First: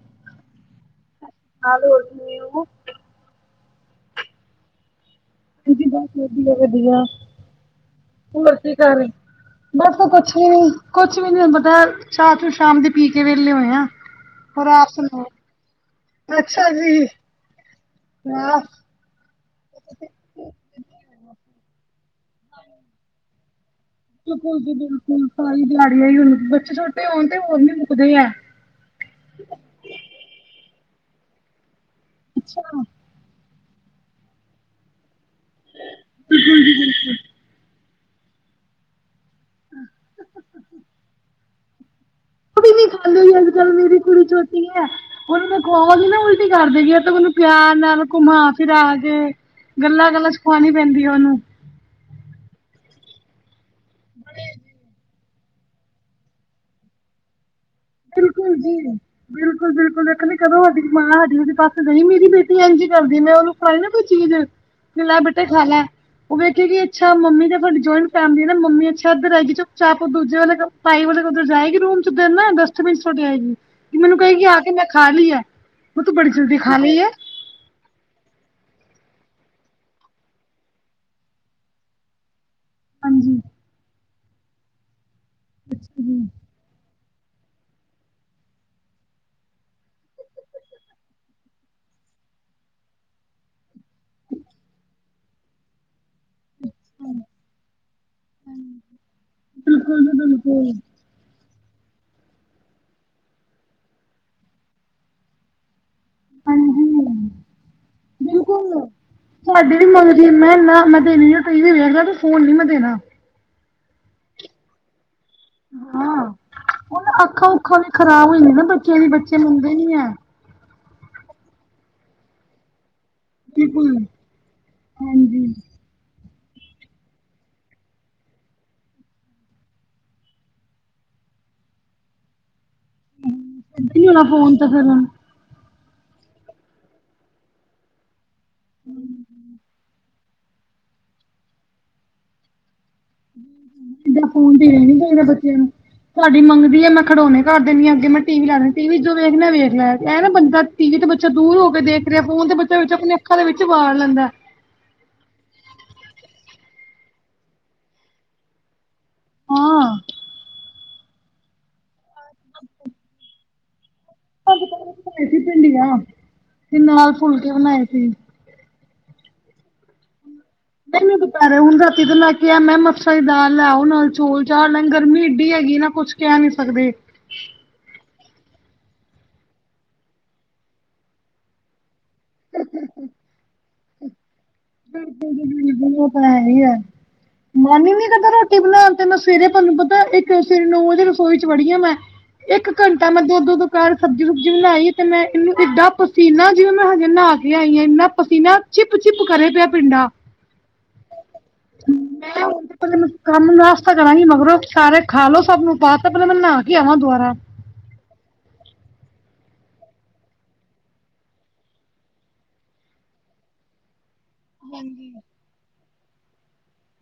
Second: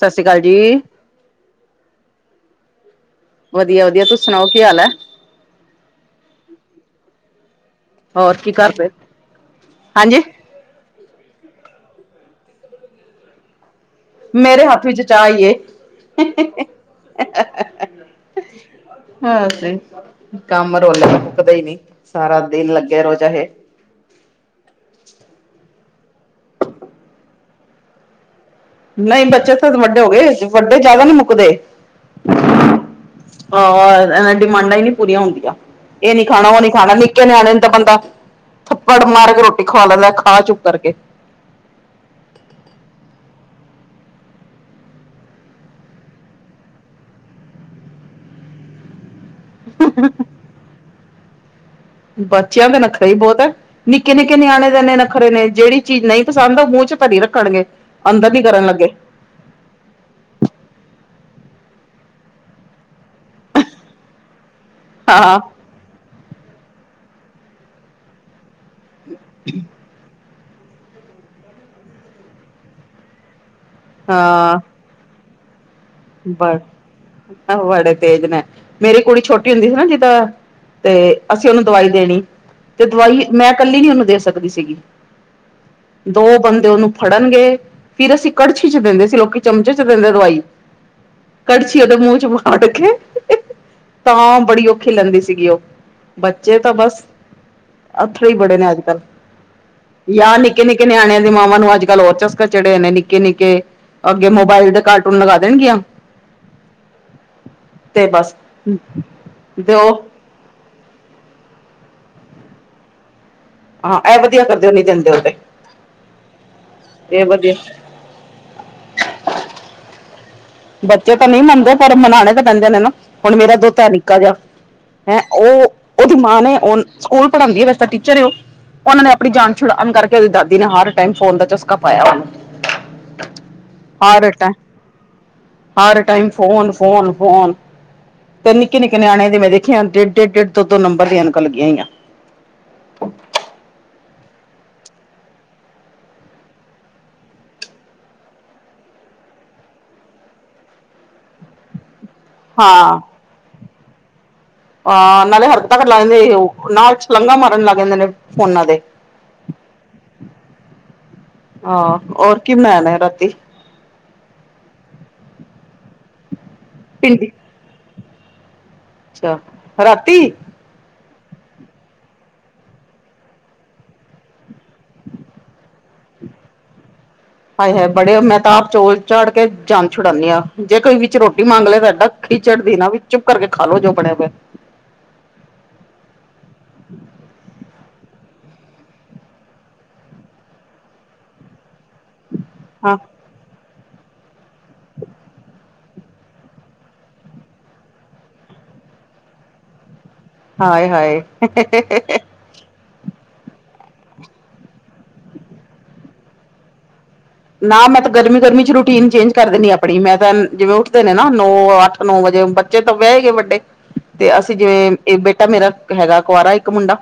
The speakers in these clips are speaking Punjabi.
ਸਤਿ ਸ਼੍ਰੀ ਅਕਾਲ ਜੀ। [unintelligible] ਵਧੀਆ ਵਧੀਆ, ਤੁਸੀਂ ਸੁਣਾਓ ਕੀ ਹਾਲ ਐ? ਦੀਦੀ ਬਸ ਵਧੀਆ ਵਧੀਆ ਹੋਰ ਕੀ ਕਰ ਰਹੇ ਬਸ ਹਾਂਜੀ ਕੁਛ ਵੀ ਨੀ ਕੁਛ ਵੀ ਨੀ ਤੁੂੰ ਪਤਾ ਚਾਹ ਤੇ ਸ਼ਾਮ ਦੀ ਪੀ ਕੇ ਵਿਹਲੇ ਹੋਏ ਆ ਮੇਰੇ ਹੋਰ ਹੱਥ ਆਪ ਵਿੱਚ ਸੁਣਾਓ? ਚਾਹ ਈ ਏ ਹੂੰ, ਕੰਮ [unintelligible] ਰੋਜ਼ ਦਾ ਕਦੇ ਮੁੱਲਦਾ ਨੀ ਸਾਰਾ ਦਿਨ ਲੱਗੇ ਰਹੋ ਚਾਹੇ ਬਿਲਕੁਲ ਜੀ ਬਿਲਕੁਲ [unintelligible] ਸਾਰੀ ਦਿਹਾੜੀ ਬੱਚੇ ਛੋਟੇ ਹੋਣ ਤੇ ਹੋਰ ਵੀ ਮੁੱਕਦੇ ਆ ਨਹੀਂ ਬੱਚੇ ਵੱਡੇ ਹੋ ਗਏ ਵੱਡੇ ਜ਼ਿਆਦਾ ਨੀ ਮੁੱਕਦੇ ਅੱਛਾ ਆ ਏ ਡਿਮਾਂਡਾਂ ਨੀ ਪੂਰੀਆਂ ਹੁੰਦੀਆਂ ਇ ਨੀ ਖਾਣਾ ਉ ਨੀ ਖਾਣਾ ਨਿੱਕੇ ਨਿਆਣੇ ਤਾ ਬੰਦਾ ਥੱਪੜ ਮਾਰ ਰੋਟੀ ਖੁਆ ਲੈਂਦਾ ਖਾ ਚੁੱਕ ਕਰਕੇ [unintelligible] ਵੀ ਨੀ [unintelligible] ਅੱਜ ਕੱਲ ਮੇਰੀ ਕੁੜੀ ਛੋਟੀ ਐ ਉਹਨੂੰ ਮੈਂ ਖੁਵਾਵਾ ਗਈ ਨਾ ਉਲਟੀ ਕਰਦੇਗੀ ਓ ਤੇ ਮੈਂ ਉਹਨੂੰ ਪਿਆਰ ਨਾਲ ਘੁੰਮਾ ਫਿਰਾ ਕੇ। ਗੱਲਾਂ ਗੱਲਾਂ ਚ ਖੁਆਣੀ ਪੈਂਦੀ ਆ ਉਹਨੂੰ ਬੱਚਿਆਂ ਦਾ ਨੱਖਰਾ ਈ ਬੋਤ ਐ ਨਿੱੱਕੇ ਨਿੱੱਕੇ ਨਿਆਣੇ ਦੇ ਐਨੇ ਐਨੇ ਵੱਖਰੇ ਨੇ ਜਿਹੜੀ ਚੀਜ਼ ਨਈ ਪਸੰਦ ਓ ਮੂੰਹ ਚ ਭਰੀ ਰੱਖਣਗੇ ਅੰਦਰ ਨੀ ਕਰਨ ਲੱਗੇ ਬਿਲਕੁਲ-ਬਿਲਕੁਲ, ਇੱਕ ਕਦੋਂ ਸਾਡੀ ਮਾਂ ਸਾਡੀ ਉਹਦੇ ਪਾਸੇ ਗਈ ਮੇਰੀ ਬੇਟੀ ਇੰਝੀ ਕਰਦੀ ਮੈਂ ਉਹਨੂੰ ਨਾ ਕੋਈ ਚੀਜ਼ ਲੈ ਹਾਂ ਬੇਟੇ ਖਾ ਲੈ ਉਹ ਵੇਖਿਆ ਕਿ ਅੱਛਾ ਮੰਮੀ [unintelligible] [unintelligible] ਨਾ ਮੰਮੀ ਅੱਛੇ ਇੱਧਰ ਆਏਗੀ ਚੁੱਪ ਚਾਪ ਦੂਜੇ ਵਾਲੇ [unintelligible] ਵਾਲੇ ਉੱਧਰ ਜਾਏਗੀ ਰੂਮ ਚ ਉਧਰ ਨਾ ਸੁੱਟ ਆਏਗੀ ਮੈਨੂੰ ਕਹੇਗੀ ਆ ਹਾਂ ਕੇ ਮੈਂ ਖਾ ਲਈ ਐ ਓ ਤੂੰ ਬੜੀ ਜਲਦੀ ਖਾ ਲਈ ਐ ਆਹੋ ਬੜੇ ਤੇਜ਼ ਨੇ ਮੇਰੀ ਕੁੜੀ ਛੋਟੀ ਹੁੰਦੀ ਸੀ ਨਾ ਜਿੱਦਾਂ ਤੇ ਅਸੀਂ ਓਨੂੰ ਦਵਾਈ ਦੇਣੀ ਤੇ ਦਵਾਈ ਹਾਂਜੀ ਮੈਂ ਕੱਲੀ ਨੀ ਓਨੂੰ ਦੇ ਸਕਦੀ ਸੀਗੀ ਅੱਛਾ ਜੀ ਦੋ ਤੇ ਓਨੂੰ ਫੜਨਗੇ ਫਿਰ ਅਸੀਂ ਕੜਛੀ ਚ ਦਿੰਦੇ ਸੀ ਲੋਕੀ ਚਮਚੇ ਚ ਦਿੰਦੇ ਦਵਾਈ ਕੜਛਿ ਓਦੇ ਮੂੰਹ ਚ ਅੱਡ ਕੇ ਤਾਂ ਬੜੀ ਔਖੀ ਲਗਦੀ ਸੀਗੀ ਓ ਬੱਚੇ ਤਾਂ ਬਸ ਅੱਥਰ ਈ ਬੜੇ ਨੇ ਅੱਜ ਕੱਲ੍ਹ ਬਿਲਕੁਲ ਜੀ ਜਾਂ ਨਿੱੱਕੇ ਬਿਲਕੁਲ ਨਿੱੱਕੇ ਨਿਆਣਿਆਂ ਦੀ ਮਾਵਾਂ ਨੂੰ ਅੱਜ ਓ ਹੋਰ ਚਸਕਾ ਚੜੇ ਹੋਏ ਨੇ ਨਿੱੱਕੇ ਨਿੱੱਕੇ ਅੱਗੇ ਮੋਬਾਇਲ ਦੇ ਕਾਰਟੂਨ ਲਗਾ ਦੇਣਗੀਆਂ ਹਾਂਜੀ ਤੇ ਬਸ ਬਿਲਕੁਲ ਤੇ ਤੁਹਾਡੇ ਵੀ ਉਹ ਮਗਰ ਮੈਂ ਨਾ ਮੈਂ ਦੇਣੀ ਟੀ ਵੀ ਵੇਖਦਾ ਤੂੰ ਫੋਨ ਨੀ ਮੈਂ ਦੇਣਾ ਹਾਂ, ਐ ਵਧੀਆ ਕਰਦੇ ਓ ਨੀ ਦਿੰਦੇ ਹੋ ਤੇ ਹਾਂ, ਉਹ ਇਹ ਅੱਖਾਂ ਵਧੀਆ ਉੱਖਾਂ ਵੀ ਖਰਾਬ ਹੋ ਜਾਂਦੀਆਂ ਨਾ ਬੱਚਿਆਂ ਦੀ ਬੱਚੇ ਮੰਨਦੇ ਨੀ ਐ ਬੱਚੇ ਤਾਂ ਨਹੀਂ ਮੰਨਦੇ ਪਰ ਮਨਾਉਣੇ ਤਾਂ ਪੈਂਦੇ ਨੇ ਨਾ ਹੁਣ ਮੇਰਾ ਦੋਤਾ ਹੈ ਬਿਲਕੁਲ ਨਿੱਕਾ ਜਿਹਾ ਹੈਂ ਹਾਂਜੀ ਉਹ ਉਹਦੀ ਮਾਂ ਨੇ ਉਹ ਸਕੂਲ ਪੜ੍ਹਾਂਦੀ ਵੈਸ ਤਾਂ ਟੀਚਰ ਉਹ ਉਹਨਾਂ ਨੇ ਆਪਣੀ ਜਾਨ ਛੁੜਾਉਣ ਕਰਕੇ ਉਹਦੀ ਦਾਦੀ ਨੇ ਹਰ ਟਾਈਮ ਫੋਨ ਦਾ ਚਸਕਾ ਪਾਇਆ ਉਹਨੂੰ ਇਦਾਂ ਹੀ ਹੋਣਾ ਹਰ ਟਾਈਮ ਫੋਨ ਤਾਂ ਫੇਰੁ ਹਰ ਟਾਈਮ ਫੋਨ-ਫੋਨ-ਫੋਨ ਤੇ ਨਿੱਕੇ-ਨਿੱਕੇ ਨਿਆਣੇ ਤੇ ਮੈਂ ਦੇਖਿਆ ਡੇਢ-ਡੇਢ ਦੋ-ਦੋ ਨੰਬਰ ਦੀਆਂ ਐਨਕਾਂ ਲੱਗੀਆਂ ਹੋਇਆਂ ਇਦਾਂ ਫੋਨ ਦੇਣਾ ਨੀ ਚਾਹੀਦਾ ਬੱਚਿਆਂ ਨੂੰ ਸਾਡੀ ਮੰਗਦੀ ਹੈ ਮੈਂ ਖੜੋਣੇ ਕਰ ਦੇਨੀ ਆਂ ਅੱਗੇ ਮੈਂ ਟੀ ਵੀ ਲਾ ਦ ਟੀ ਵੀ ਜੋ ਵੇਖਣੈ ਵੇਖ ਲਿਆ ਕ ਨਾ ਬੰਦਾ ਟੀ ਵੀ ਤੇ ਬੱਚਾ ਦੂਰ ਹੋ ਕੇ ਦੇਖ ਰਿਹਾ ਫੋਨ ਤੇ ਬੱਚਾ ਵਿੱਚ ਆਪਣੇ ਅੱਖਾਂ ਦੇ ਵਿੱਚ ਵਾੜ ਲੈਂਦਾ ਆਹ ਨਾਲੇ ਹਰ ਤੱਕ ਲਾ ਜਾਂਦੇ ਉਹ ਨਾਲ ਛਲਾਂਘਾ ਮਾਰਨ ਲੱਗ ਜਾਂਦੇ ਨੇ ਫੋਨਾਂ ਦੇ ਹਾਂ ਹਹ ਹੋਰ ਕੀ ਬਣਾਇਣਾ ਨਯਾ ਰਾਤੀ ਅੱਜ ਬਣਾਏ ਸੀ ਭਿੰਡੀਆਂ ਤੇ ਨਾਲ ਭਿੰਡੀ ਫੁਲਕੇ ਬਣਾਏ ਸੀ ਅੱਛਾ ਰਾਤੀ ਮੈਨੂੰ ਦੁਪਹਰੇ ਹੁਣ ਰਾਤੀ ਤੋਂ ਲੈ ਕੇ ਆ ਮੈਂ ਮਸਰ ਦੀ ਦਾਲ ਲੈਓ ਨਾਲ ਚੋਲ ਚਾੜ ਲੈ ਗਰਮੀ ਏਡੀ ਹੈਗੀ ਨਾ ਕੁਛ ਕੈ ਨੀ ਸਕਦੇ ਹ [inaudible] ਹਾਏ ਏ ਬੜੇ ਮੈਂ ਤਾਂ ਆਪ ਚੋਲ ਚਾੜ ਕੇ ਜਾਨ ਛੁਡਾਂਦੀ ਹਾਂ ਜੇ ਕੋਈ ਵਿੱਚ ਰੋਟੀ ਮੰਗ ਲਏ ਤਾਂਡਾ ਖਿਚ ਚੜ੍ਹਦੀ ਨਾ ਵੀ ਚੁੱਪ ਕਰਕੇ ਖਾ ਲੋ ਜੋ ਬਣਿਆ ਪੇਆ ਆਪਣਾ ਹੈ ਹੀ ਹੈ ਮਨ ਹੀ ਨੀ ਕਰਦਾ ਰੋਟੀ ਬਣਾਉਣ ਤੇ ਮੈਂ ਸਵੇਰੇ ਤੁਹਾਨੂੰ ਪਤਾ ਇੱਕ ਸਵੇਰੇ ਨੌ ਵਜੇ ਰਸੋਈ ਚ ਵੜੀ ਆ ਮੈਂ ਇੱਕ ਹਾਂ ਘੰਟਾ ਮ ਦੋ-ਦੋ ਦੋਪੈਹਰ ਸਬਜ਼ੀ ਸੁਬਜ਼ੀ ਬਣਾਈ ਤੇ ਮੈਂ ਇਹਨੂੰ ਏਡਾਂ ਪਸੀਨਾ ਜਿਵੇਂ ਮੈਂ ਹਜੇ ਨਹਾ ਕੇ ਆਈਾਂ ਆਂ ਇਨਾ ਪਸੀਨਾ ਚਿੱਪ-ਚਿੱਪ ਕਰੇ ਪਿਆ ਪਿੰਡਾਂ ਹਾਏ-ਹਾਏ ਪ ਮੈਂ ਕੰਮ ਨਾਸਤਾ ਕਰਾਂਗੀ ਮਗਰੋਂ ਸਾਰੇ ਖਾ ਲੋੋ ਸਭ ਨੂੰ ਪਾਤਾ ਪਹਿਲੇ ਮੈਂ ਨਹਾ ਕੇ ਆਵਾਂ ਦੁਬਾਰਾ ਨਾ ਮੈਂ ਤਾਂ ਗਰਮੀ-ਗਰਮੀ ਚ ਰੂਟੀਨ ਚੇਂਜ ਕਰ ਦਿੰਣੀ ਆਪਣੀ ਮੈਂ ਤਾਂ ਜਿਵੇਂ ਉੱਠਦੇ ਨੇ ਨਾ ਨੌ ਅੱਠ ਨੌ ਵਜੇ ਬੱਚੇ ਤਾਂ ਵਿਆਹੇ ਗਏ ਵੱਡੇ ਤੇ ਅਸੀਂ ਜਿਵੇਂ ਹਾਂਜੀ ਇਹ ਬੇਟਾ ਮੇਰਾ ਹੈਗਾ ਕੁਆਰਾ ਇੱਕ ਮੁੰਡਾ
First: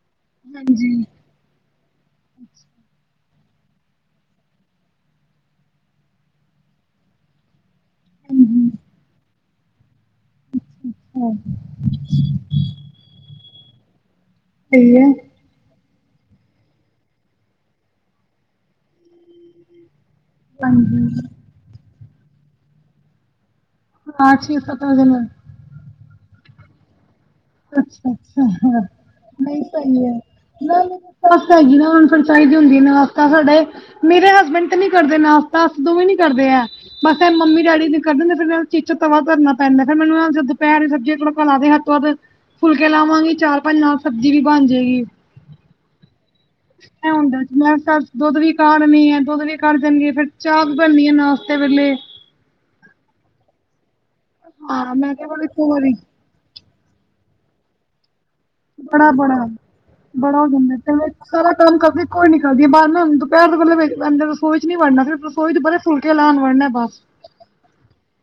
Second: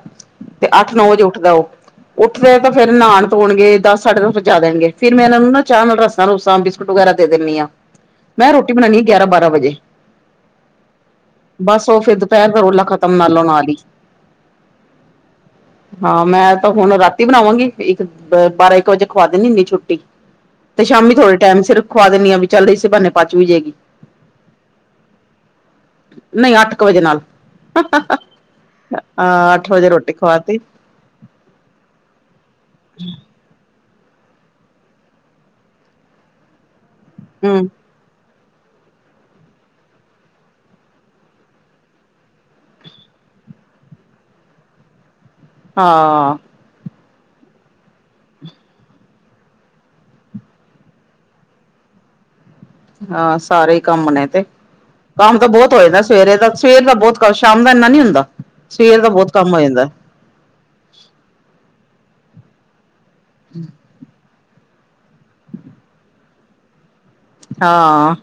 ਤੇ ਹਾਂਜੀ ਅੱਠ ਨੌ ਵਜ ਓਠ ਉੱਠਦਾ ਉਹ ਉੱਠਦੇ ਤਾਂ ਫੇਰ ਨਾਣ ਧੋਣਗੇ ਦਸ ਸਾਢੇ ਦਸ ਵਜਾ ਦੇਣਗੇ ਫੇਿਰ ਮੈਂ ਇਹਨਾਂ ਨੂੰ ਨਾ ਚਾਹ ਨਾਲ ਰਸਾਂ ਰੂਸਾਂ ਬਿਸਕੁਟ ਵਗੈਰਾ ਦੇ ਦਿੰਦੀ ਹਾਂ ਮੈਂ ਹਾਂਜੀ ਰੋਟੀ ਬਣਾਉਨਣੀ ਗਿਆਰਾਂ ਬਾਰਾਂ ਵਜੇ ਹਾਂ ਬਸ ਉਹ ਫੇਿਰ ਦੁਪਹਿਰ ਦਾ ਰੋਲਾ ਖਤਮ ਨਾਲਉ ਨਾਲ ਹੀ ਸਹੀ ਹੈ ਹਾਂ ਮੈਂ ਤਾਂ ਹੁਣ ਰਾਤੀ ਬਣਾਵਾਂਗੀ ਇੱਕ ਬਾਰਾਂ ਇੱਕ ਵਜੇ ਖਵਾ ਦਿੰਨੀ ਹੁਨੀ ਛੁੱਟੀ ਤੇ ਸ਼ਾਮੀ ਹਾਂਜੀ ਥੋੜੇ ਟਾਈਮ ਸਿਰ ਖੁਵਾ ਦਿੰਨੀ ਆ ਵੀ ਚੱਲਦੇ ਸੀ ਬਹਾਨੇ ਪਚ ਵੀ ਜੇਗੀ ਆਠ ਛੇ ਸਤਰਾ ਦਿਨ ਹੋਏ ਨਹੀਂ ਅੱਠ ਕੁ ਵਜੇ ਨਾਲ ਅੱਛਾ-ਅੱਛਾ ਹ ਅਹ ਨਹੀਂ ਅੱਠ ਵਜੇ ਸਹੀ ਰੋਟੀ ਖਵਾਤੀ ਨਾ ਸੱਸ ਹੈਗੀ ਨਾ ਹੁਣ ਚਾਹੀਦੀ ਹੁੰਦੀ ਨਸਤਾ ਸਾਡੇ ਮੇਰੇ ਹਸਬੈਂਡ ਤੇ ਨੀ ਕਰਦੇ ਨਾਸਤਾ ਦੋਵੇਂ ਨੀ ਕਰਦੇ ਆ ਬਸ ਮੰਮੀ ਹੂੰ ਡੈਡੀ ਕੱਢ ਫਿਰ ਮੈਂ ਵਿਚ ਤਵਾ ਧਰਨਾ ਪੈਂਦਾ, ਫਿਰ ਮੈਨੂੰ ਦੁਪਹਿਰੀ ਸਬਜ਼ੀਆਂ ਤੜਕਾ ਲਾ ਦੇ ਹੱਦ ਤੋਂ ਵੱਧ ਫੁਲਕੇ ਲਾਵਾਂਗੇ ਚਾਰ ਪੰਜ, ਨਾਲ ਸਬਜ਼ੀ ਵੀ ਬਣ ਜੇਗੀ। ਹਾਂ ਹੁੰ ਮੈਂ ਦੁੱਧ ਵੀ ਕਾਢਣੀ ਹੈ ਦੁੱਧ ਵੀ ਕੱਢ ਦੇਣਗੇ ਫਰ ਚਾਹ ਬਣਨੀ ਹੈ ਨਾਸ਼ਤੇ ਵੇਲੇ ਹਾਂ ਸਾਰੇ ਹੀ ਕੰਮ ਨੇ ਤੇ ਹਾਂ ਮੈਂ ਕਿਹਾ ਕੰਮ ਬੜੀ ਤਾਂ ਇੱਕ ਬਹੁਤ ਹੋ ਵਾਰੀ ਜਾਂਦਾ ਸਵੇਰੇ ਦਾ ਸਵੇਰ ਦਾ ਬਹੁਤ ਕੰ ਸ਼ਾਮ ਦਾ ਇੰਨਾ ਨੀ ਹੁੰਦਾ ਸਵੇਰ ਦਾ ਬਹੁਤ ਕੰਮ ਹੋ ਜਾਂਦਾ ਬੜਾ-ਬੜਾ-ਬੜਾ ਹੋ ਜਾਂਦਾ ਤੇ ਸਾਰਾ ਕੰਮ ਕਰਦੀ ਕੋਈ ਨੀ ਕਰਦੀ ਬਾਹਰ ਨਾ ਪੈਰ ਦੇ ਗਦੇ ਰਸੋਈ ਨੀ ਵੜਨਾ ਫਿਰ ਰਸੋਈਚ ਵੜਨਾ ਫੁਲਕੇ ਲਾਣ ਵੜਨਾ ਬਸ ਹਾਂ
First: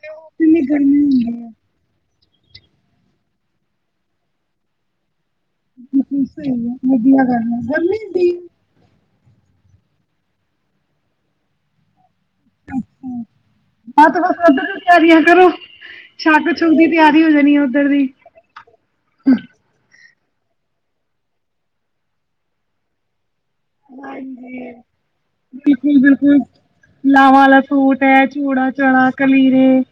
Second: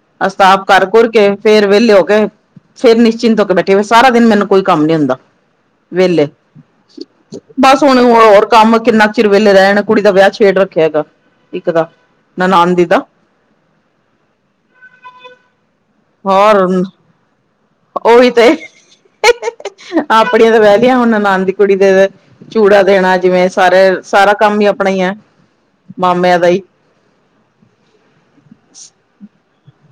ਤੇ ਅ ਉਹ ਇੰਨੀ ਸਾਫ ਕਰ ਗਰਮੀ ਘੁਰ ਹੁੰਦੀ ਕੇ ਹੈ ਫੇਰ ਵਿਹਲੇ ਹੋ ਕੇ ਫੇਰ ਨਿਸ਼ਚਿੰਤ ਹੋ ਕੇ ਬੈਠੇ ਹੋਏ ਸਾਰਾ ਦਿਨ ਮੈਨੂੰ ਕੋਈ ਕੰਮ ਨੀ ਹੁੰਦਾ ਬਿਲਕੁਲ ਵਿਹਲੇ, ਸਹੀ ਹੈ ਵਧੀਆ ਗੱਲ ਹੈ ਬਸ ਹੁਣ ਗਰਮੀ -ਹਣ ਹੁੰਦੀ ਹੈ ਹੋਰ ਕੰਮ ਕਿੰਨਾ ਕੁ ਚਿਰ ਵਿਹਲੇ ਰਹਿਣ, ਕੁੜੀ ਦਾ ਵਿਆਹ ਛੇੜ ਰੱਖਿਆ ਹੈਗਾ ਇੱਕ ਦਾ। ਹੰਦੀ ਦਾ। ਆ ਤੇ ਬਸ ਉੱਧਰ ਦੀ ਤਿਆਰੀਆਂ ਕਰੋ, ਛੱਕ ਹੋਰ ਛੁੱਕ ਦੀ ਤਿਆਰੀ ਹੋ ਜਾਣੀ ਆ ਉੱਧਰ ਦੀ। ਉਹੀ ਤੇ ਆਪਣੀਆਂ ਤੇ ਵਿਆਹ ਲੀਆਂ, ਹੁਣ ਨਨਾਣ ਦੀ ਕੁੜੀ ਦੇ ਚੂੜਾ ਦੇਣਾ ਜਿਵੇਂ ਸਾਰੇ ਸਾਰਾ ਕੰਮ ਹੀ ਹਾਂਜੀ ਆਪਣਾ ਹੀ ਐ, ਬਿਲਕੁਲ ਬਿਲਕੁਲ ਮਾਮਿਆਂ ਦਾ ਹੀ। ਲਾਵਾਂ ਵਾਲਾ ਸੂਟ ਐ, ਚੂੜਾ ਚਾੜਾ ਕਲੀਰੇ।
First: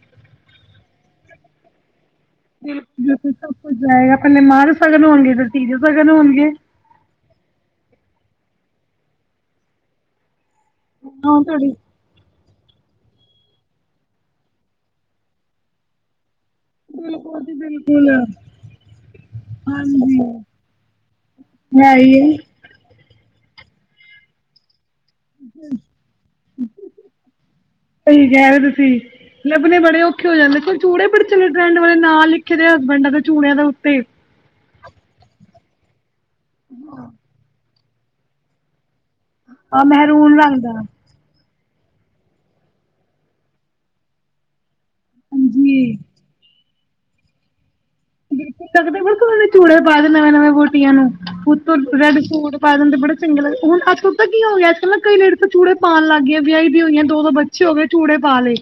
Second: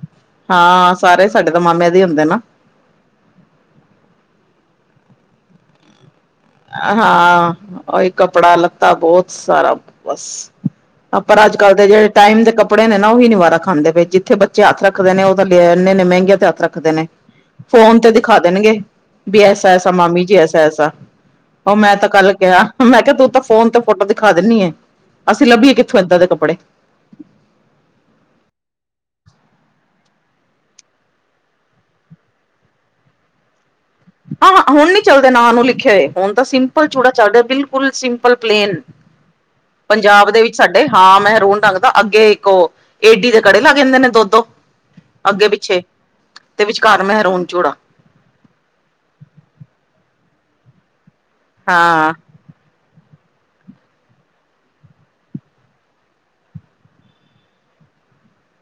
ਹਾਂ, ਸਾਰੇ ਸਾਡੇ ਤਾਂ ਮਾਮਿਆਂ ਦੇ ਹੁੰਦੇ ਨਾ। ਬਿਲਕੁਲ ਸਭ ਕੁੱਝ ਜਾਏਗਾ, ਪਹਿਲਾਂ ਮਾਂ ਦੇ ਸ਼ਗਨ ਹੋਣਗੇ, ਫੇਰ ਧੀ ਦੇ ਸ਼ਗਨ ਹੋਣਗੇ। ਹਾਂ, ਉਹੀ ਕੱਪੜਾ ਲਿੱਤਾ ਬਹੁਤ ਸਾਰਾ, ਬਸ ਹੁਣ ਪਰ ਅੱਜ- ਤੁਹਾਡੀ ਕੱਲ੍ਹ ਦੇ ਜਿਹੜੇ ਟਾਈਮ ਦੇ ਕੱਪੜੇ ਨੇ ਨਾ ਉਹੀ ਨੀ ਵਾਰਾ ਖਾਂਦੇ ਪਏ, ਜਿੱਥੇ ਬੱਚੇ ਹੱਥ ਰੱਖਦੇ ਨੇ ਉਹ ਤਾਂ ਐਨੇ- ਐਨੇ ਮਹਿੰਗੇ ਤੇ ਹੱਥ ਰੱਖ ਦੇ ਨੇ ਬਿਲਕੁਲ ਜੀ ਫੋਨ ਬਿਲਕੁਲ ਤੇ ਦਿਖਾ ਦੇਣਗੇ, ਵੀ ਐਸਾ-ਐਸਾ ਹਾਂਜੀ ਮਾਮੀ ਜੀ ਐਸਾ-ਐਸਾ ਉਹ ਮੈਂ ਹੈ ਤਾਂ ਹੀ ਹੈ ਕੱਲ ਕਿਹਾ, ਮੈਂ ਕਿਹਾ ਤੂੰ ਤਾਂ ਫੋਨ ਤੇ ਫੋਟੋ ਦਿਖਾ ਦਿੰਨੀ ਏ। ਅਸੀਂ ਲੱਭੀਏ ਕਿੱਥੋਂ, ਇੱਦਾਂ ਦੇ ਕੱਪੜੇ ਸਹੀ ਕਹਿ ਰਹੇ ਓ, ਤੁਸੀਂ ਲੱਭਣੇ ਬੜੇ ਔਖੇ ਹੋ ਜਾਂਦੇ ਆ, ਚ ਚੂੜੇ ਬੜੇ ਚਲੇੇ ਟਰੈਂਡ ਵਾਲੇ ਨਾਂ ਲਿਖੇ ਦੇ ਆ ਹਸਬੈਂਡਾਂ ਦੇ ਚੂੜਿਆਂ ਦੇ ਉੱਤੇ। ਹਾਂ ਹੁਣ ਨੀ ਚੱਲਦੇ ਨਾਂ ਨੂੰ ਲਿਖੇ ਹੋਏ, ਹੁਣ ਤਾਂ ਸਿੰਪਲ ਚੂੜਾ ਚੱਲ ਰਿਹਾ ਬਿਲ ਕੁਲ ਸਿੰਪਲ ਪਲੇਨ, ਆ ਪੰਜਾਬ ਮਹਿਰੂਨ ਦੇ ਵਿੱਚ ਰੰਗ ਦਾ ਸਾਡੇ ਹਾਂ ਮਹਿਰੂਨ ਰੰਗ ਅੱਗੇ ਇੱਕ ਉਹ ਏਡੀ ਦੇ ਕੜੇ ਲੱਗ ਜਾਂਦੇ ਨੇ, ਦੋ-ਦੋ ਅੱਗੇ ਪਿੱਛੇ। ਹਾਂਜੀ ਤੇ ਵਿਚਕਾਰ ਮਹਿਰੂਨ ਚੂੜਾ। ਦੇਖ ਸਕਦੇ ਓ ਫਿਰ, ਚੂੜੇ ਪਾ ਦੇ ਨਵੇਂ- ਨਵੇਂ ਵਹੋਟੀਆਂ ਨੂੰ ਉਤੋਂ ਹਾਂ ਰੈਡ ਸੂਟ। ਪਾ ਦਿੰਦੇ ਬੜੇ ਚੰਗੇ ਲੱਗਦੇ, ਹੁਣ ਅੱਜ-ਕੱਲ ਤਾਂ ਕੀ ਹੋ ਗਿਆ ਅੱਜ-ਕੱਲ੍ਹ ਨਾ ਕਈ ਲੇਡੀਜ਼ ਤਾਂ ਚੂੜੇ ਪਾਣ ਲਾਗੀਆਂ ਵਿਆਹੀ ਵੀ ਹੋਈ ਹੈ, ਦੋ- ਦੋ ਬੱਚੇ ਹੋ ਗਏ, ਚੂੜੇ ਪਾ ਲਏ।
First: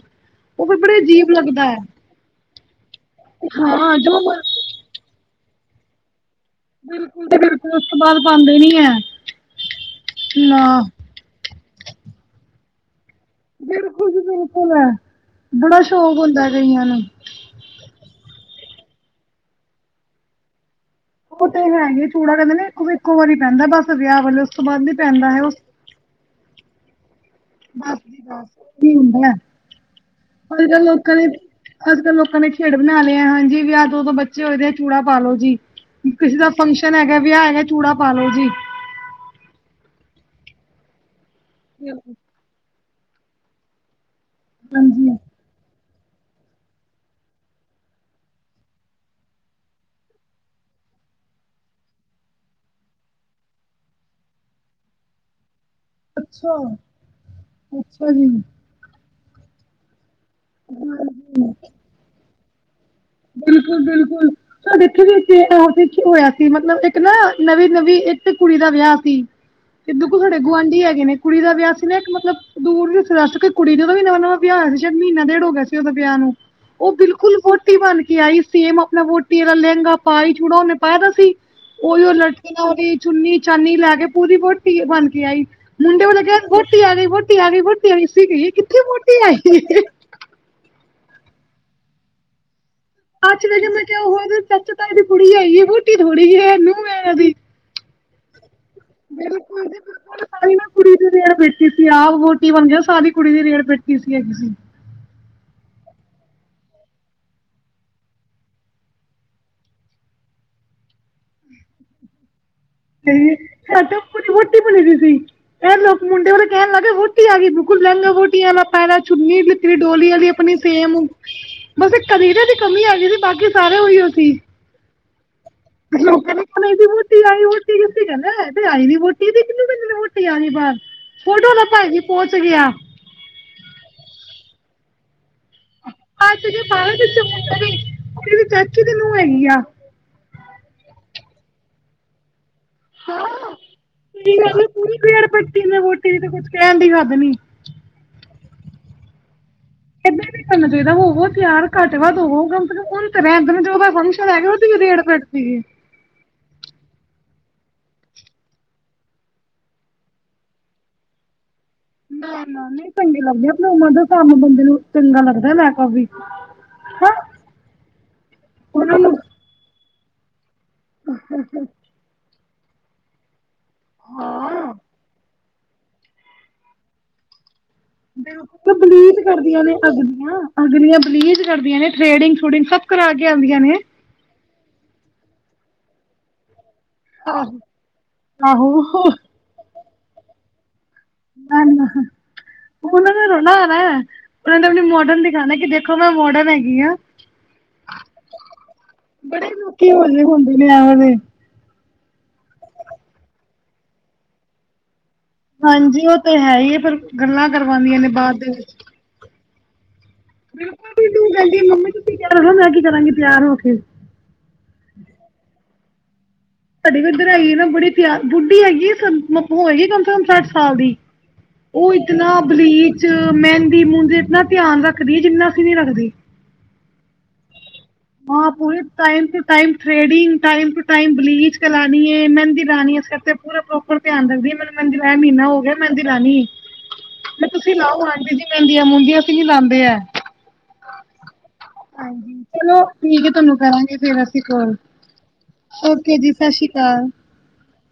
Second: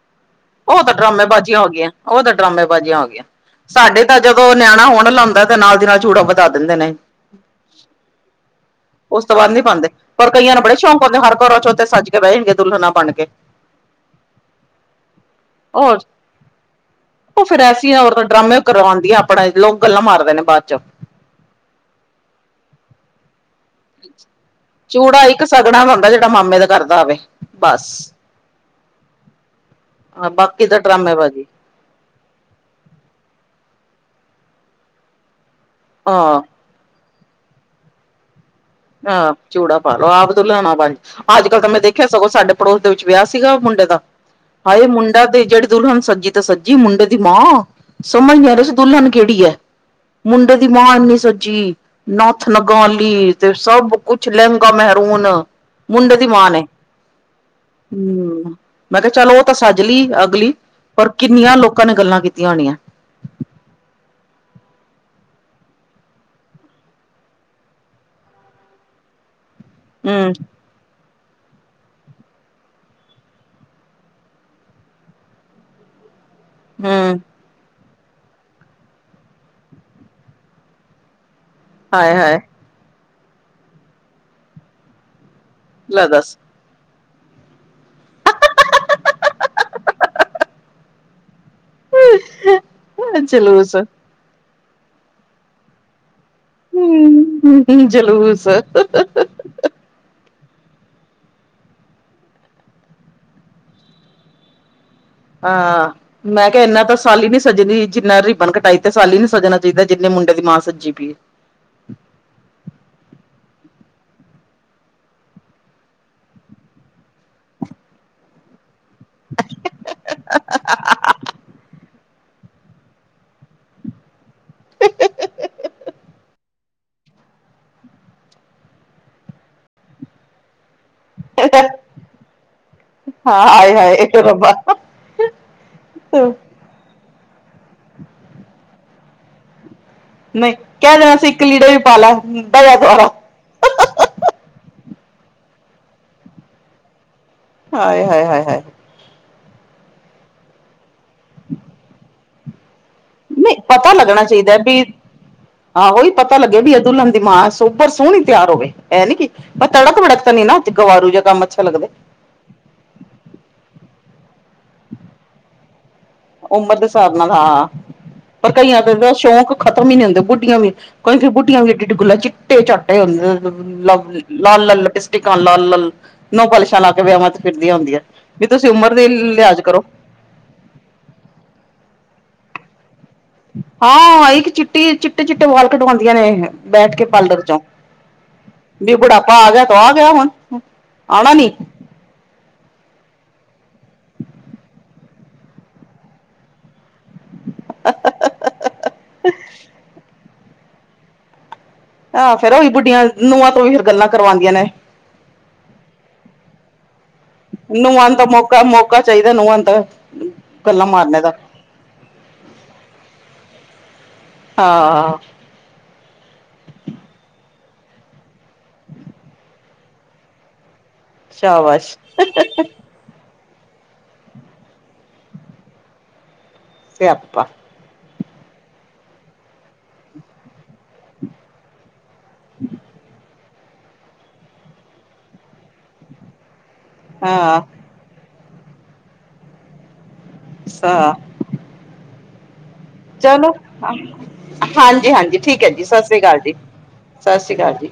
ਫਿਰ ਉਹ ਤਾਂ ਬੜੇ ਡਰਾਮੇ ਅਜੀਬ ਬਾਜ਼ੀਆਂ ਹੋ ਲੱਗਦਾ ਹੈ ਗੀਆਂ। ਉਹ ਤਾਂ ਡਰਾਮੇ ਬਾਜ਼ੀਆਂ ਹੋ ਗੀਆਂ, ਹਾਂ ਸਾਡੇ ਤਾਂ ਜੋ ਮਰ- ਜਦੋਂ ਨਿਆਣਾ ਹੋਣ ਲਾਉਂਦਾ ਤੇ ਨਾਲ ਦੀ ਨਾਲ ਚੂੜਾ ਵਧ ਵਧਾ ਦਿੰਦੇ ਨੇ, ਬਿਲਕੁਲ ਤੇ ਬਿਲਕੁਲ ਉਸ ਤੋਂ ਬਾਅਦ ਪਾਉਂਦੇ ਨਹੀਂ ਹੈ ਉਸ ਤੋਂ ਬਾਅਦ ਨੀ ਪਾਂਦੇ, ਪਰ ਕਈਆਂ ਨੂੰ ਬੜੇ ਨਾ ਸ਼ੌਂਕ ਦੇ ਹਰ ਘਰਾਂ ਚ ਉੱਥੇ ਸੱਜ ਕੇ ਬਹਿ ਜਾਣਗੀਆਂ, ਦੁਲਹਨਾਂ ਬਣ ਕੇ। ਬਿਲਕੁਲ ਜੀ ਬਿਲਕੁਲ, ਬੜਾ ਸ਼ੌਕ ਹੁੰਦਾ ਕਈਆਂ ਨੂੰ। ਫ਼ਿਰ ਐਸੀਆਂ ਔਰਤਾਂ ਡਰਾਮੇ ਕਰਵਾਂਦੀਆਂ ਆਪਣਾ, ਲੋਕ ਗੱਲਾਂ ਮਾਰਦੇ ਨੇ ਬਾਅਦ ਚੋਂ। ਉਹ ਤੇ ਹੈਗੇ, ਚੂੜਾ ਕਹਿੰਦੇ ਨੇ ਇੱਕੋ ਵਾਰੀ ਪੈਂਦਾ ਬਸ ਵਿਆਹ ਵਾਲੇ ਤੋਂ ਬਾਅਦ ਨੀ ਚੂੜਾ ਪੈਂਦਾ ਹੈ ਇੱਕ ਉਸ ਸਗਣਾ ਹੁੰਦਾ, ਜਿਹੜਾ ਮਾਮੇ ਦੇ ਘਰ ਦਾ ਹੋਵੇ। ਬਸ ਬਾਪ ਦੀ ਹੁੰਦਾ, [inaudible] ਹਾਂ ਅੱਜ ਬਾਕੀ ਤਾਂ -ਕੱਲ ਲੋਕਾਂ ਨੇ ਡਰਾਮੇਬਾਜ਼ੀ ਅੱਜ- ਕੱਲ੍ਹ ਲੋਕਾਂ ਨੇ ਖੇਡ ਬਣਾ ਲਿਆ, ਹਾਂਜੀ ਵਿਆਹ ਦੋ-ਦੋ ਬੱਚੇ ਹੋਏ ਦੇ ਆ ਚੂੜਾ ਪਾਲੋ ਜੀ, ਕਿਸੇ ਹਾਂ ਦਾ ਫੰਕਸ਼ਨ ਹੈਗਾ, ਵਿਆਹ ਹੈਗਾ ਚੂੜਾ ਪਾ ਲੋੋ ਜੀ। ਆਹ ਚੂੜਾ ਪਾਲੋ, ਆਪ ਤੋ ਲਿਆਣਾ ਬਣ, ਅੱਜ -ਕੱਲ ਤਾਂ ਮੈਂ ਦੇਖਿਆ ਸਗੋਂ ਸਾਡੇ ਪੜੋਸ ਦੇ ਵਿੱਚ ਵਿਆਹ ਸੀਗਾ ਮੁੰਡੇ ਦਾ, ਹਾਏ ਹਾਂਜੀ ਮੁੰਡਾ ਜਿਹੜੀ ਦੁਲਹਨ ਸੱਜੀ ਤੇ ਸੱਜੀ, ਮੁੰਡੇ ਦੀ ਮਾਂ, ਸਮਝ ਨੀ ਆ ਰਹੇ ਸੀ ਦੁਲਹਨ ਕਿਹੜੀ ਐ। ਮੁੰਡੇ ਦੀ ਮਾਂ ਇੰਨੀ ਸਜੀ, ਨੱਥ ਲਗਾਲੀ ਤੇ ਸਭ ਕੁਛ ਲਹਿੰਗਾ ਮੇਹਿਰੂਨ ਮੁੰਡਏ ਦੀ ਮਾ ਅੱਛਾ, ਨੇ ਅੱਛਾ ਜੀ। ਮੈਂ ਕਿਹਾ ਚੱਲ ਉਹ ਤਾਂ ਸੱਜ ਲਈ ਅਗਲੀ, ਪਰ ਹਾਂਜੀ। ਕਿੰਨੀਆਂ ਲੋਕਾਂ ਨੇ ਗੱਲਾਂ ਕੀਤੀਆਂ ਹੋਣੀਆਂ। ਬਿਲਕੁਲ -ਬਿਲਕੁਲ। ਸਾਡੇ ਇਥੇ ਵੀ ਹੋਇਆ ਸੀ, ਮਤਲਬ ਇੱਕ ਨਾ ਨਵੀਂ -ਨਵੀਂ ਇੱਥੇ ਕੁੜੀ ਦਾ ਵਿਆਹ ਸੀ। [unintelligible] ਤੇ ਦੁੱਗੂ ਸਾਡੇ ਗੁਆਂਢੀ ਹੈਗੇ ਨੇ। ਕੁੜੀ ਦਾ ਵਿਆਹ ਸੀ ਨਾ ਇੱਕ ਮਤਲਬ ਦੂਰ ਰਿਸ਼ਤੇਦਾਰੀ ਚ ਕੁੜੀ ਸੀ, ਉਹਦਾ ਵੀ ਨਵਾਂ- ਨਵਾਂ ਵਿਆਹ ਹੋਇਆ ਸੀ, ਸ਼ਾਇਦ ਮਹੀਨਾ ਡੇਢ ਹੋ ਗਿਆ ਸੀ ਉਹਦਾ ਵਿਆਹ ਨੂੰ। ਓ ਹਮ ਬਿਲਕੁਲ ਵੋਟੀ ਬਣ ਕੇ ਆਈ, ਸੇਮ ਆਪਨਾ ਵੋਟੀ ਵਾਲਾ ਲੈਂਗਾ ਪਾ ਆਈ, ਚੂੜਾ ਓਨੇ ਪਾਇਆ ਦਾ ਸੀ। ਓਈਓ ਹਾਏ ਹਾਏ ਲਟਕਨਾ ਵਾਲੀ ਚੁੰਨੀ-ਚਾਨੀ ਲੈ ਕੇ ਪੂਰੀ ਵੋਟੀ ਬਣ ਕੇ ਆਈ। ਮੁੰਡੇ ਲੈ ਵਾਲੇ ਦੱਸ ਕੈਣ ਵੋਟੀ ਆ ਗਈ, ਵੋਟੀ ਆ ਗਈ-ਵੋਟੀ ਆ ਗਈ, ਅਸੀ ਕਈਏ ਕਿੱਥੇ ਵੋਟੀ ਆਈ ਏ। [inaudible] [unintelligible] ਚਾਚੇ, ਜਲੂਸ ਤਾਏ ਦੀ ਕੁੜੀ ਹੈਗੀ ਏ, ਵੋੱਟੀ ਥੋੜੀ ਏ। ਹੂੰ, ਹੂੰ, ਹੂੰ ਜਲੂਸ ਬਿਲਕੁਲ ਜੀ, ਬਿਲ [unintelligible] ਆ ਮੈਂ ਕੇਆ ਏਨਾ ਤਾ ਸਾਲੀ ਨੀ ਸਜਦੀ‌, ਜਿੰਨਾ ਰਿਬਨ ਕਟਾਈ ਤੇ ਸਾਲੀ ਨੂੰ ਸਜਨਾ ਚਾਹੀਦਾ, ਜਿੰਨਾ ਮੁੰਡੇ ਦੀ ਮਾਂ ਸਜੀ ਪਈਏ। [unintelligible] ਜਪੁ ਦੀ ਵੋਟੀ ਬਣੀ ਦੀ ਸੀ, ਐ ਲੋਕ ਮੁੰਡੇ ਵਾਲੇ ਕੈਣ ਲੱਗ ਪਏ ਕਿ ਵੋ ਵੋੱਟੀ ਆ ਗਈ। ਬਿਲਕੁਲ ਲੈਂਗਾ ਵੋਟੀਆਂ ਆਲਾ ਪਾਯਾ ਦਾ, ਚੁੱਨੀ ਲਿੱਤੀ ਦੀ ਡੋਲੀ ਵਾਲੀ ਆਪਨੀ ਸੇਮ, ਬਸ ਏੱਕ ਕਲੀਰੇ ਦੀ ਕਮੀ ਹੈਗੀ ਸੀ, ਬਾਕੀ ਸਾਰੇ ਓਈਓ ਸੀ, ਲੋਕਾਂ ਨੂੰ ਹੁਣ ਇਹਦੀ ਮੋਟੀ ਆਈ ਵੋਟੀ। ਕਹਿੰ ਇਹ ਆਈ ਵੀ ਵੋਟੀ ਕ ਮੋਟੀ ਆਈ ਬਾਹਰ ਫੋਟੋ ਦਾ ਭਾਈ ਜੀ ਪਹੁੰਚ ਗਿਆ ਹਾਅ ਹੈਏ ਹਏ ਇਹ ਰਬ ਹ ਤੇ ਜ ਬਵੇ ਮੁੰਡੇ ਵੀ ਕੁੜੀ ਦੀ ਚਾਚੀ ਤੇ ਨੂੰਹ ਹੈਗੀ ਆ [unintelligible] ਪੂਰੀ ਪੇੜ ਪੱਟੀ ਨੇ ਵੋਟੀ ਦੀ ਤੇ ਕੁਛ ਕਹਿਣ ਦੀ ਹੱਦ ਨੀ ਹਾਏ, ਹਾਏ, ਹਾਏ, ਹਾਏ ਏਦਾਂ ਨੀ ਕਰਨਾ ਚਾਈਦਾ, ਹੋਵੋ ਤਿਯਾਰ ਘੱਟ-ਵੱਧ ਹੋਵੋ। ਸੇ ਕਮ ਉਹਨ ਤੇ ਰੈਂਦੇ ਨਹੀਂ ਨਾ, ਜਦੋਂ ਪਤਾ ਲੱਗਣਾ ਫੰਕਸ਼ਨ ਹੈਗਾ ਚਾਹੀਦਾ ਉਦੇ ਈ ਵੀ ਰੇੜ ਕੱਡ ਤੀ ਏ। ਆਹੋ ਈ ਪਤਾ ਲੱਗੇ ਵੀ ਏ ਦੁਲਨ ਦੀ ਮਾਂ, ਸੋਬਰ ਸੋਣੀ ਤਿਯਾਰ ਹੋਵੇ, ਐ ਨੀ ਕਿ ਆ ਤੜਕ-ਭੜਕ ਤਾ ਨੀ ਨਾ, ਅੱਜ ਗਵਾਰੂ ਜੇ ਕੰਮ ਅੱਛੇ ਲੱਗਦੇ। ਨਾ, ਨਾ, ਨੀ ਚੰਗੇ ਲੱਗਦੇ, ਆਪਨੀ ਉਮਰ ਦਾ ਕੰਮ ਬੰਦੇ ਨੂੰ ਚੰਗਾ ਲੱਗਦੈ, ਮੈਕਪ ਵੀ। ਉਮਰ ਦੇ ਹਿਸਾਬ ਨਾਲ, ਹਾਂ, ਪਰ ਕਈਆਂ ਦੇ ਉਹਨਾਂ ਤਾ ਨੂੰ ਸ਼ੌਂਕ ਖਤਮ ਈ ਨੀ ਹੁੰਦੇ ਬੁੱਡੀਆਂ ਵੀ ਕਈ-ਕਈ ਬੁੱਡੀਆਂ ਵੀ ਏੱਡੇ-ਏੱਡੇ ਗੱਲਾ, ਚਿੱਟੇ ਝਾੱਟੇ ਹੁੰਦੇ। [unintelligible] ਹਾਂ ਲਾਲ-ਲਾਲ ਲਿਪਸਟਿਕਾਂ, ਲਾਲ-ਲਾਲ ਨੌ ਪਾਲਿਸ਼ਾਂ ਲਾ ਕੇ ਵਿਆਵਾਂ ਚ ਫਿਰਦੀਆਂ ਹੁੰਦੀਐ। ਬਿਲਕੁਲ, ਬਲੀਚ ਕਰਦੀਆਂ ਨੇ ਅਗਲੀਆਂ, ਅਗਲੀਆਂ ਬਲੀਚ ਕਰਦੀਆਂ ਨੇ, ਥਰੇੇਡਿੰਗ ਥੂਡਿੰਗ ਸਭ ਕਰਾ ਕੇ ਆਉਂਦੀਆਂ ਨੇ ਆ ਇੱਕ ਚਿੱਟੀ, ਚਿੱਟੇ-ਚਿੱਟੇ ਵਾਲ ਕਢਵਾਉਂਦੀਆਂ ਨੇ ਬੈਠ ਕੇ [unintelligible] ਚੋਂ, ਆਹੋ ਵੀ ਬੁੜਾਪਾ ਆ ਗਿਆ ਤੋ ਆ ਗਿਆ ਹੁਣ, ਆਨਾ ਨੀ ਉਨਾਂ ਨੇ [unintelligible] ਆਨੈ, ਉਨਾਂ ਨੇ ਆਪਨੀ ਮੋਡਨ ਦਿਖਾਨੈ ਕਿ ਦੇਖੋ ਮੈਂ ਮੋਡਨ ਹੈਗੀ ਆਂ। ਬੜੇ ਲੋਕੀ ਹੋਲੇ ਹੁੰਦੇ ਨੇ ਐ ਵਾਲੇ ਆ ਫੇਰ ਏਹੀ ਬੁੱਡੀਆਂ ਨੂੰਆਂ ਤੋ ਹੀ ਫੇਰ ਗੱਲਾਂ ਕਰਵਾਂਦੀਆਂ ਨੇ ਹਾਂਜੀ, ਓ ਤੇ ਹੈਈ ਈ ਫੇਰ ਗੱਲਾਂ ਕਰਵਾਂਦੀਆਂ ਨੇ ਬਾਦ ਦੇ ਵਿੱਚ ਚਾਹੀਦੈ ਨੁਆਂ ਨੂੰ ਤਾ ਐ, ਗੱਲਾਂ ਮਾਰਨੇ ਦਾ ਕੇ ਮੰਮੀ ਤੁਸੀ ਕੈਣਾ ਨਾ, ਮੈਂ ਕੀ ਕਰਾਂਗੀ, ਤਿਯਾਰ ਹੋ ਕੇ। ਹਾਂ। ਸਾਡੇ ਵੀ ਇੱਧਰ ਹੈਗੀ ਏ ਨਾ ਬੜੀ ਤਿਆਰ, ਬੁੱਢੀ ਹੈਗੀ ਏ, ਪਰ ਹੋਏਗੀ ਕਮ ਸੇ ਕਮ ਸੱਠ ਸਾਲ ਦੀ। ਔ ਸ਼ਾਬਾਸ਼ ਇਤਨਾ ਬਲੀਚ ਮੈਂਦੀ ਮੂੰਦੀ ਇਤਨਾ ਧਿਆਨ ਰੱਖਦੀ ਏ, ਜਿੰਨਾ ਅਸੀ ਨੀ ਰੱਖਦੇ। ਸਿਆਪਾ ਹਾਂ, ਪੂਰੇ time to time threading, time to time bleach ਲਾਣੀ ਏ, ਮੈਂਦੀ ਲਾਣੀ ਏ, ਇਸ ਕਰਕੇ ਪੂਰੇ ਪ੍ਰੋ ਰ ਧਿਆਨ ਰੱਖਦੀ ਏ, ਮੈਨੂੰ ਮੈਂਦੀ ਲਾਯਾ ਮਿਣਾ ਹੋ ਗਿਐ, ਮੈਂਦੀ ਲਾਨੀ ਏ, ਵੇ ਹਾਂ ਤੁਸੀ ਲਾਓ ਆਂਟੀ ਜੀ ਮੈਂਦੀਆ ਮੂੰਦੀਐ ਅਸੀ ਨੀ ਲਾਂਦੇ ਐ। [unintelligible] ਹਾਂਜੀ, ਚਲੋ ਠੀਕ ਐ ਚਲੋ ਤੁਆਨੂੰ ਕਰਾਂਗੇ ਫੇਰ ਅਸੀ ਕੋਲ, ਹਾਂਜੀ ਹਾਂਜੀ ਠੀਕ ਹੈ ਜੀ ਸਤਿ ਸ੍ਰੀ ਓਕੇ ਜੀ। ਅਕਾਲ ਸਤਿ ਸ਼੍ਰੀ ਅਕਾਲ ਸਤਿ ਸ਼੍ਰੀ ਅਕਾਲ ਜੀ।